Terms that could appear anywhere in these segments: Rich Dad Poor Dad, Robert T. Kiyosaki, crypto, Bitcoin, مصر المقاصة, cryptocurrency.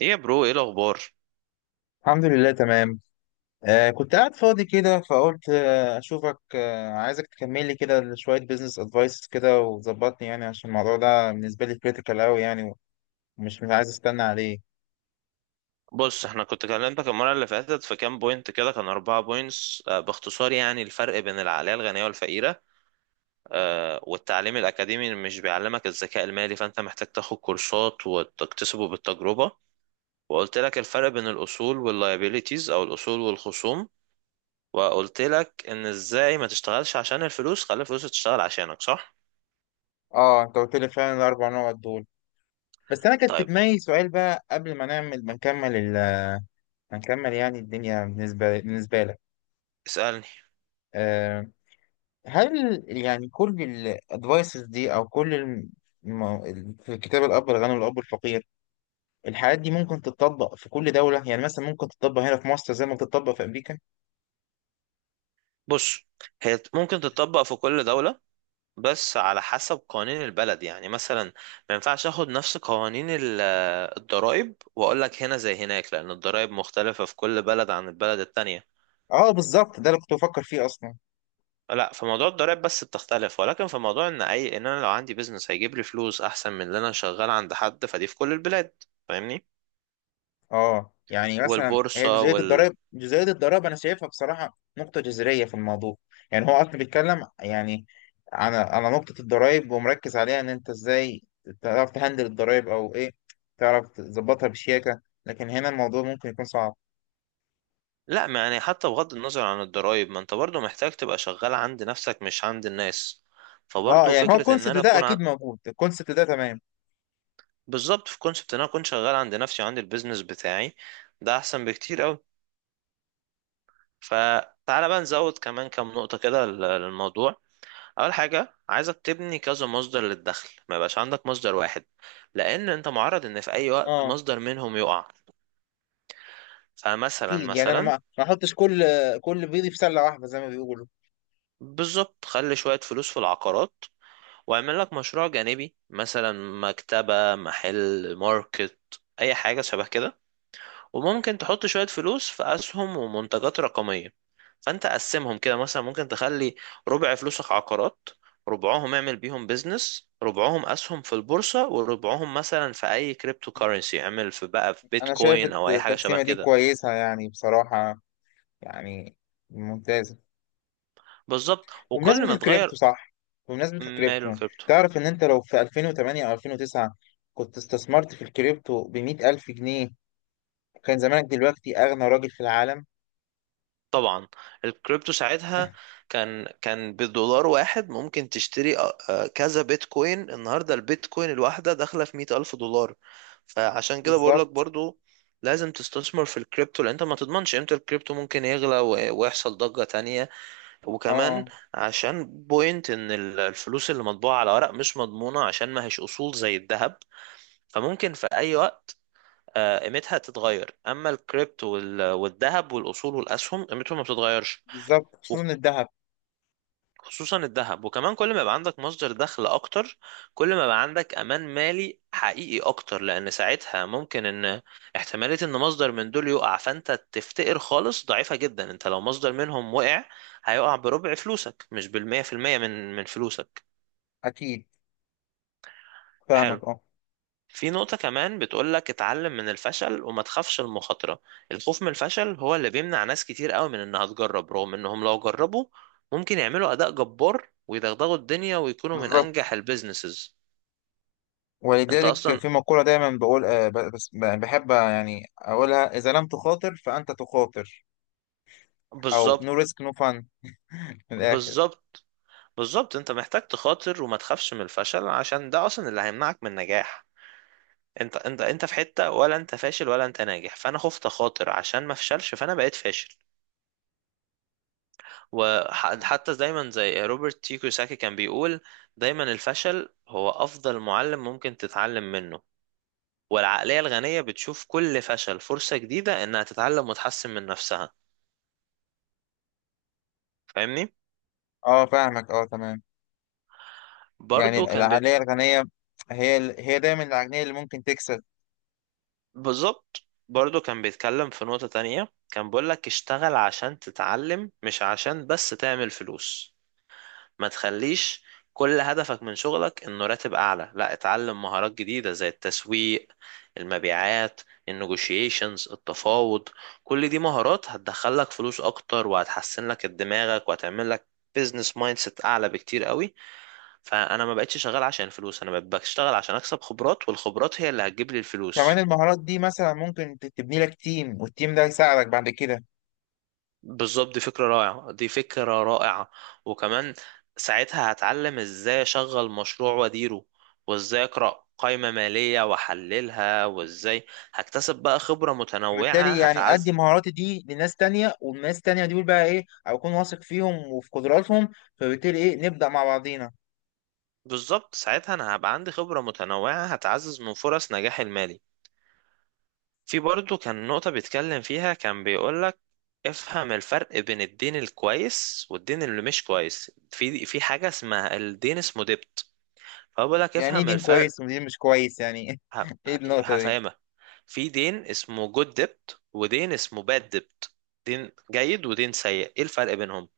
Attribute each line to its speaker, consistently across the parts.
Speaker 1: ايه يا برو، ايه الاخبار؟
Speaker 2: الحمد لله تمام. آه، كنت قاعد فاضي كده فقلت أشوفك، عايزك تكمل لي كده شوية بيزنس أدفايس كده وظبطني، يعني عشان الموضوع ده بالنسبة لي كريتيكال أوي يعني. ومش مش عايز أستنى عليه.
Speaker 1: بص، احنا كنت كلمتك المره اللي فاتت في كام بوينت كده، كان 4 بوينتس، باختصار يعني الفرق بين العقليه الغنيه والفقيره، والتعليم الاكاديمي اللي مش بيعلمك الذكاء المالي، فانت محتاج تاخد كورسات وتكتسبه بالتجربه. وقلت لك الفرق بين الاصول واللايبيليتيز او الاصول والخصوم. وقلت لك ان ازاي ما تشتغلش عشان الفلوس، خلي الفلوس تشتغل عشانك، صح؟
Speaker 2: أه، أنت قلت لي فعلا الأربع نقط دول. بس أنا كان في
Speaker 1: طيب،
Speaker 2: دماغي سؤال بقى، قبل ما نكمل، يعني الدنيا بالنسبة لك.
Speaker 1: اسالني.
Speaker 2: آه. هل يعني كل الأدفايسز دي، أو كل في كتاب الأب الغني والأب الفقير، الحاجات دي ممكن تتطبق في كل دولة؟ يعني مثلا ممكن تتطبق هنا في مصر زي ما بتتطبق في أمريكا.
Speaker 1: بص، هي ممكن تتطبق في كل دوله، بس على حسب قوانين البلد. يعني مثلا ما ينفعش اخد نفس قوانين الضرائب واقول لك هنا زي هناك، لان الضرائب مختلفة في كل بلد عن البلد التانية.
Speaker 2: اه، بالظبط، ده اللي كنت بفكر فيه أصلا.
Speaker 1: لا، في موضوع الضرائب بس بتختلف، ولكن في موضوع ان اي ان انا لو عندي بيزنس هيجيب لي فلوس احسن من اللي انا شغال عند حد، فدي في كل البلاد. فاهمني؟
Speaker 2: اه، يعني مثلا هي
Speaker 1: والبورصة وال...
Speaker 2: جزئية الضرائب أنا شايفها بصراحة نقطة جذرية في الموضوع. يعني هو أصلا بيتكلم، يعني على نقطة الضرائب، ومركز عليها إن أنت إزاي تعرف تهندل الضرائب، أو إيه، تعرف تظبطها بشياكة، لكن هنا الموضوع ممكن يكون صعب.
Speaker 1: لا، ما يعني حتى بغض النظر عن الضرائب، ما انت برضو محتاج تبقى شغال عند نفسك مش عند الناس.
Speaker 2: اه،
Speaker 1: فبرضو
Speaker 2: يعني هو
Speaker 1: فكرة ان
Speaker 2: الكونسيبت
Speaker 1: انا
Speaker 2: ده
Speaker 1: اكون،
Speaker 2: أكيد موجود، الكونسيبت ده تمام.
Speaker 1: بالظبط في كونسبت ان انا اكون شغال عند نفسي وعندي البيزنس بتاعي، ده احسن بكتير قوي. فتعالى بقى نزود كمان كام نقطة كده لل- للموضوع. اول حاجة عايزك تبني كذا مصدر للدخل، ما يبقاش عندك مصدر واحد، لان انت معرض ان في اي وقت
Speaker 2: اه،
Speaker 1: مصدر منهم يقع. فمثلا
Speaker 2: اكيد، يعني انا
Speaker 1: مثلا
Speaker 2: ما احطش كل بيضي في سله واحده، زي ما بيقولوا.
Speaker 1: بالظبط، خلي شوية فلوس في العقارات، واعمل لك مشروع جانبي، مثلا مكتبة، محل، ماركت، اي حاجة شبه كده. وممكن تحط شوية فلوس في أسهم ومنتجات رقمية. فأنت قسمهم كده، مثلا ممكن تخلي ربع فلوسك عقارات، ربعهم اعمل بيهم بيزنس، ربعهم أسهم في البورصة، وربعهم مثلا في أي كريبتو كارنسي اعمل في بقى في
Speaker 2: انا شايف
Speaker 1: بيتكوين أو أي حاجة شبه
Speaker 2: التقسيمه دي
Speaker 1: كده.
Speaker 2: كويسه، يعني بصراحه، يعني ممتازه.
Speaker 1: بالظبط، وكل
Speaker 2: بمناسبه
Speaker 1: ما
Speaker 2: الكريبتو،
Speaker 1: تغير.
Speaker 2: صح؟ بمناسبه
Speaker 1: ماله
Speaker 2: الكريبتو،
Speaker 1: الكريبتو؟
Speaker 2: تعرف ان انت لو في 2008 او 2009 كنت استثمرت في الكريبتو ب 100,000 جنيه، كان زمانك دلوقتي اغنى راجل في العالم.
Speaker 1: طبعا، الكريبتو ساعتها كان بدولار واحد ممكن تشتري كذا بيتكوين. النهارده البيتكوين الواحده داخله في 100 ألف دولار. فعشان كده بقول لك
Speaker 2: بالظبط.
Speaker 1: برضو لازم تستثمر في الكريبتو، لان انت ما تضمنش امتى الكريبتو ممكن يغلى ويحصل ضجة تانية. وكمان
Speaker 2: اه،
Speaker 1: عشان بوينت ان الفلوس اللي مطبوعة على ورق مش مضمونة، عشان ما هيش اصول زي الذهب. فممكن في اي وقت قيمتها تتغير، اما الكريبتو والذهب والاصول والاسهم قيمتهم ما بتتغيرش.
Speaker 2: بالظبط، خصوصا الذهب.
Speaker 1: خصوصا الذهب. وكمان كل ما يبقى عندك مصدر دخل اكتر، كل ما يبقى عندك امان مالي حقيقي اكتر، لان ساعتها ممكن ان احتمالية ان مصدر من دول يقع فانت تفتقر خالص ضعيفة جدا. انت لو مصدر منهم وقع، هيقع بربع فلوسك، مش بالمية في المية من فلوسك.
Speaker 2: اكيد،
Speaker 1: حلو.
Speaker 2: فاهمك، اه.
Speaker 1: في نقطة كمان بتقولك اتعلم من الفشل وما تخافش المخاطرة. الخوف من الفشل هو اللي بيمنع ناس كتير قوي من انها تجرب، رغم انهم لو جربوا ممكن يعملوا اداء جبار ويدغدغوا الدنيا ويكونوا من
Speaker 2: بالظبط،
Speaker 1: انجح البيزنسز. انت
Speaker 2: ولذلك
Speaker 1: اصلا،
Speaker 2: في مقولة دايما بقول، بس بحب يعني أقولها: إذا لم تخاطر فأنت تخاطر. أو نو
Speaker 1: بالظبط.
Speaker 2: ريسك نو فان، من الآخر.
Speaker 1: بالظبط، بالظبط، انت محتاج تخاطر وما تخافش من الفشل، عشان ده اصلا اللي هيمنعك من النجاح. انت في حتة ولا انت فاشل ولا انت ناجح، فانا خفت اخاطر عشان ما افشلش، فانا بقيت فاشل. وحتى دايما زي روبرت تي كيوساكي كان بيقول، دايما الفشل هو أفضل معلم ممكن تتعلم منه. والعقلية الغنية بتشوف كل فشل فرصة جديدة إنها تتعلم وتحسن من نفسها. فاهمني؟
Speaker 2: أه، فاهمك، أه، تمام. يعني
Speaker 1: برضو كان
Speaker 2: العقلية الغنية هي، هي دايما العقلية اللي ممكن تكسب.
Speaker 1: بالظبط. برضو كان بيتكلم في نقطة تانية، كان بيقول لك اشتغل عشان تتعلم، مش عشان بس تعمل فلوس. ما تخليش كل هدفك من شغلك انه راتب اعلى. لا، اتعلم مهارات جديدة زي التسويق، المبيعات، النيجوشيشنز، التفاوض. كل دي مهارات هتدخلك فلوس اكتر، وهتحسن لك دماغك، وهتعمل لك بيزنس مايند سيت اعلى بكتير قوي. فانا ما بقتش شغال عشان الفلوس، انا بقيت بشتغل عشان اكسب خبرات، والخبرات هي اللي هتجيب لي
Speaker 2: كمان
Speaker 1: الفلوس.
Speaker 2: المهارات دي مثلا ممكن تبني لك تيم، والتيم ده يساعدك بعد كده.
Speaker 1: بالظبط، دي فكرة رائعة، دي فكرة رائعة. وكمان ساعتها هتعلم ازاي اشغل مشروع واديره، وازاي اقرأ قائمة مالية واحللها، وازاي هكتسب بقى خبرة متنوعة
Speaker 2: فبالتالي يعني أدي
Speaker 1: هتعز.
Speaker 2: مهاراتي دي لناس تانية، والناس تانية دول بقى إيه، أكون واثق فيهم وفي قدراتهم، فبالتالي إيه، نبدأ مع بعضينا.
Speaker 1: بالظبط، ساعتها انا هبقى عندي خبرة متنوعة هتعزز من فرص نجاحي المالي. في برضه كان نقطة بيتكلم فيها كان بيقولك افهم الفرق بين الدين الكويس والدين اللي مش كويس. في حاجة اسمها الدين، اسمه ديبت، فبقول لك
Speaker 2: يعني إيه
Speaker 1: افهم
Speaker 2: دين
Speaker 1: الفرق.
Speaker 2: كويس ودين مش كويس يعني
Speaker 1: ه-
Speaker 2: إيه النقطة دي؟
Speaker 1: هفهمها. في دين اسمه جود ديبت ودين اسمه باد ديبت. دين جيد ودين سيء، ايه الفرق بينهم؟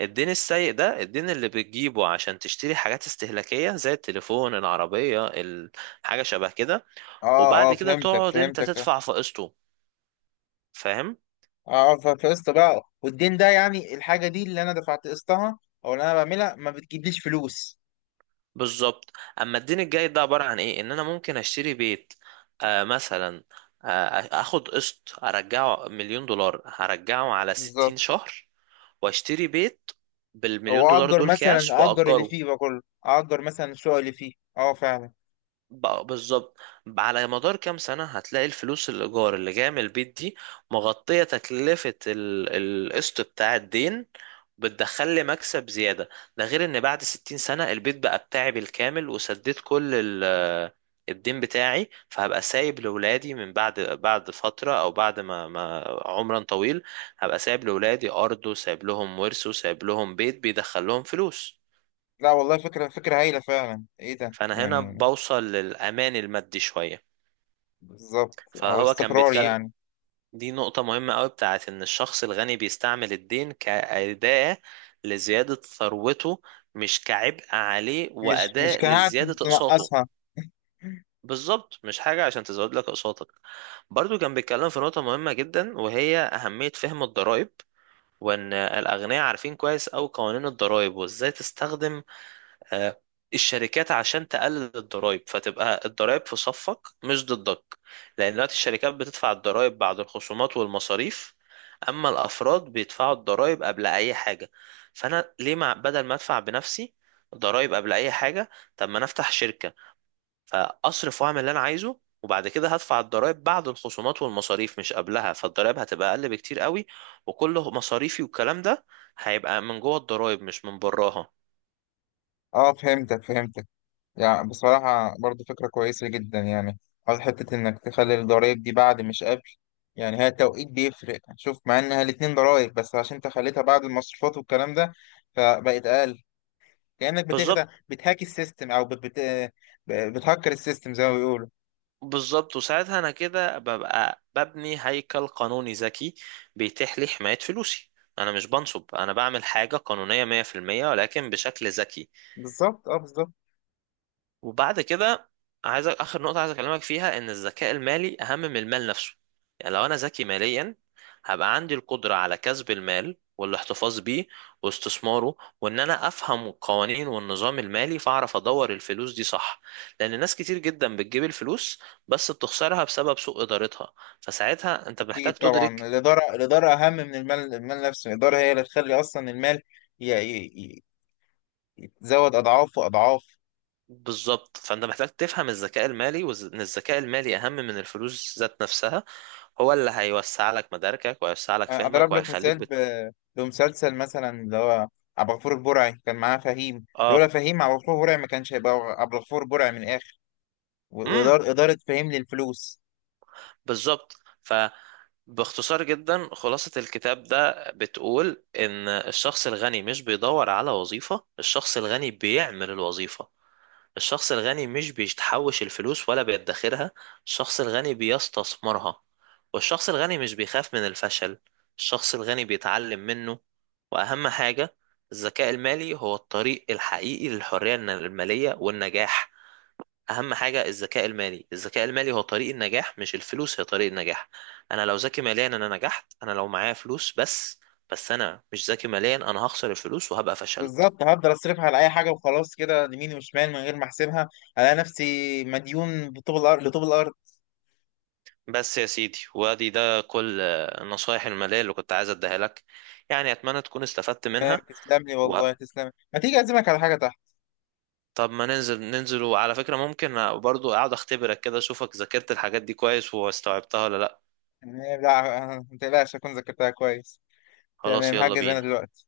Speaker 1: الدين السيء ده الدين اللي بتجيبه عشان تشتري حاجات استهلاكية زي التليفون، العربية، حاجة شبه كده.
Speaker 2: اه،
Speaker 1: وبعد
Speaker 2: اه،
Speaker 1: كده
Speaker 2: فهمتك،
Speaker 1: تقعد انت
Speaker 2: فهمتك، اه.
Speaker 1: تدفع في قسطه. فاهم؟
Speaker 2: اه، فقسط بقى، والدين ده يعني الحاجة دي اللي انا دفعت قسطها، او اللي انا بعملها ما بتجيبليش فلوس.
Speaker 1: بالظبط. اما الدين الجاي ده عباره عن ايه؟ ان انا ممكن اشتري بيت مثلا، آه اخد قسط ارجعه مليون دولار، هرجعه على
Speaker 2: بالظبط،
Speaker 1: 60 شهر، واشتري بيت
Speaker 2: او
Speaker 1: بالمليون دولار
Speaker 2: اجر
Speaker 1: دول كاش،
Speaker 2: مثلا، اجر اللي
Speaker 1: واجره.
Speaker 2: فيه بقى كله، اجر مثلا الشقق اللي فيه، اه فعلا.
Speaker 1: بالظبط، على مدار كام سنة هتلاقي الفلوس الإيجار اللي جاية من البيت دي مغطية تكلفة القسط بتاع الدين، بتدخل لي مكسب زيادة. ده غير إن بعد 60 سنة البيت بقى بتاعي بالكامل، وسديت كل الدين بتاعي، فهبقى سايب لأولادي من بعد فترة، أو بعد ما عمرا طويل، هبقى سايب لأولادي أرض، وسايب لهم ورث، وسايب لهم بيت بيدخل لهم فلوس.
Speaker 2: لا والله، فكرة، فكرة هايلة فعلا، ايه ده
Speaker 1: فأنا هنا
Speaker 2: يعني.
Speaker 1: بوصل للأمان المادي شوية.
Speaker 2: بالظبط، او
Speaker 1: فهو كان
Speaker 2: الاستقرار
Speaker 1: بيتكلم،
Speaker 2: يعني.
Speaker 1: دي نقطة مهمة قوي، بتاعت إن الشخص الغني بيستعمل الدين كأداة لزيادة ثروته، مش كعبء عليه
Speaker 2: مش
Speaker 1: وأداة
Speaker 2: كهات
Speaker 1: لزيادة أقساطه.
Speaker 2: تنقصها.
Speaker 1: بالظبط، مش حاجة عشان تزود لك أقساطك. برضو كان بيتكلم في نقطة مهمة جدا، وهي أهمية فهم الضرائب، وإن الأغنياء عارفين كويس أوي قوانين الضرائب، وإزاي تستخدم آه، الشركات عشان تقلل الضرائب، فتبقى الضرائب في صفك مش ضدك. لان دلوقتي الشركات بتدفع الضرائب بعد الخصومات والمصاريف، اما الافراد بيدفعوا الضرائب قبل اي حاجه. فانا ليه، ما بدل ما ادفع بنفسي ضرائب قبل اي حاجه، طب ما انا افتح شركه، فاصرف واعمل اللي انا عايزه، وبعد كده هدفع الضرائب بعد الخصومات والمصاريف مش قبلها، فالضرائب هتبقى اقل بكتير قوي. وكل مصاريفي والكلام ده هيبقى من جوه الضرائب مش من براها.
Speaker 2: اه، فهمتك، فهمتك. يعني بصراحة برضو فكرة كويسة جدا، يعني على حتة إنك تخلي الضرايب دي بعد مش قبل. يعني هي التوقيت بيفرق، شوف، مع إنها الاتنين ضرايب، بس عشان أنت خليتها بعد المصروفات والكلام ده فبقت أقل. كأنك بتخدع،
Speaker 1: بالظبط،
Speaker 2: بتهاك السيستم، أو بتهكر السيستم زي ما بيقولوا.
Speaker 1: بالظبط، وساعتها انا كده ببقى ببني هيكل قانوني ذكي بيتيح لي حماية فلوسي. انا مش بنصب، انا بعمل حاجة قانونية 100%، ولكن بشكل ذكي.
Speaker 2: بالظبط، أه، بالظبط.
Speaker 1: وبعد كده، عايز اخر نقطه عايز اكلمك فيها، ان الذكاء المالي اهم من المال نفسه. يعني لو انا ذكي ماليا، هبقى عندي القدره على كسب المال والاحتفاظ بيه واستثماره، وان انا افهم القوانين والنظام المالي، فاعرف ادور الفلوس دي صح. لان ناس كتير جدا بتجيب الفلوس، بس بتخسرها بسبب سوء ادارتها. فساعتها انت محتاج
Speaker 2: أكيد طبعا،
Speaker 1: تدرك،
Speaker 2: الإدارة الإدارة أهم من المال نفسه. الإدارة هي اللي تخلي أصلا المال ي... ي... ي- يتزود أضعاف وأضعاف.
Speaker 1: بالظبط. فانت محتاج تفهم الذكاء المالي، وان الذكاء المالي اهم من الفلوس ذات نفسها. هو اللي هيوسع لك مداركك وهيوسع لك فهمك
Speaker 2: اضرب لك
Speaker 1: وهيخليك
Speaker 2: مثال بمسلسل مثلا، اللي هو عبد الغفور البرعي، كان معاه فهيم، لولا
Speaker 1: اه.
Speaker 2: فهيم عبد الغفور البرعي ما كانش هيبقى عبد الغفور البرعي، من الاخر.
Speaker 1: امم،
Speaker 2: واداره، اداره فهيم للفلوس.
Speaker 1: بالظبط. فباختصار جدا، خلاصة الكتاب ده بتقول ان الشخص الغني مش بيدور على وظيفة، الشخص الغني بيعمل الوظيفة. الشخص الغني مش بيتحوش الفلوس ولا بيدخرها، الشخص الغني بيستثمرها. والشخص الغني مش بيخاف من الفشل، الشخص الغني بيتعلم منه. وأهم حاجة الذكاء المالي، هو الطريق الحقيقي للحرية المالية والنجاح. أهم حاجة الذكاء المالي، الذكاء المالي هو طريق النجاح، مش الفلوس هي طريق النجاح. أنا لو ذكي ماليا، أنا نجحت. أنا لو معايا فلوس بس، بس أنا مش ذكي ماليا، أنا هخسر الفلوس وهبقى فشلت.
Speaker 2: بالظبط، هفضل اصرفها على اي حاجه وخلاص كده، يمين وشمال، من غير ما احسبها، الاقي نفسي مديون بطوب الارض لطوب الارض.
Speaker 1: بس يا سيدي، وادي ده كل النصايح المالية اللي كنت عايز اديها لك. يعني اتمنى تكون استفدت
Speaker 2: تمام،
Speaker 1: منها.
Speaker 2: تسلم لي
Speaker 1: و...
Speaker 2: والله، تسلم، ما تيجي اعزمك على حاجه تحت.
Speaker 1: طب ما ننزل ننزل، وعلى فكرة ممكن برضو اقعد اختبرك كده، اشوفك ذاكرت الحاجات دي كويس واستوعبتها ولا لا.
Speaker 2: يعني لا، ما تقلقش، اكون ذاكرتها كويس.
Speaker 1: خلاص،
Speaker 2: تمام،
Speaker 1: يلا
Speaker 2: هجز انا
Speaker 1: بينا.
Speaker 2: دلوقتي.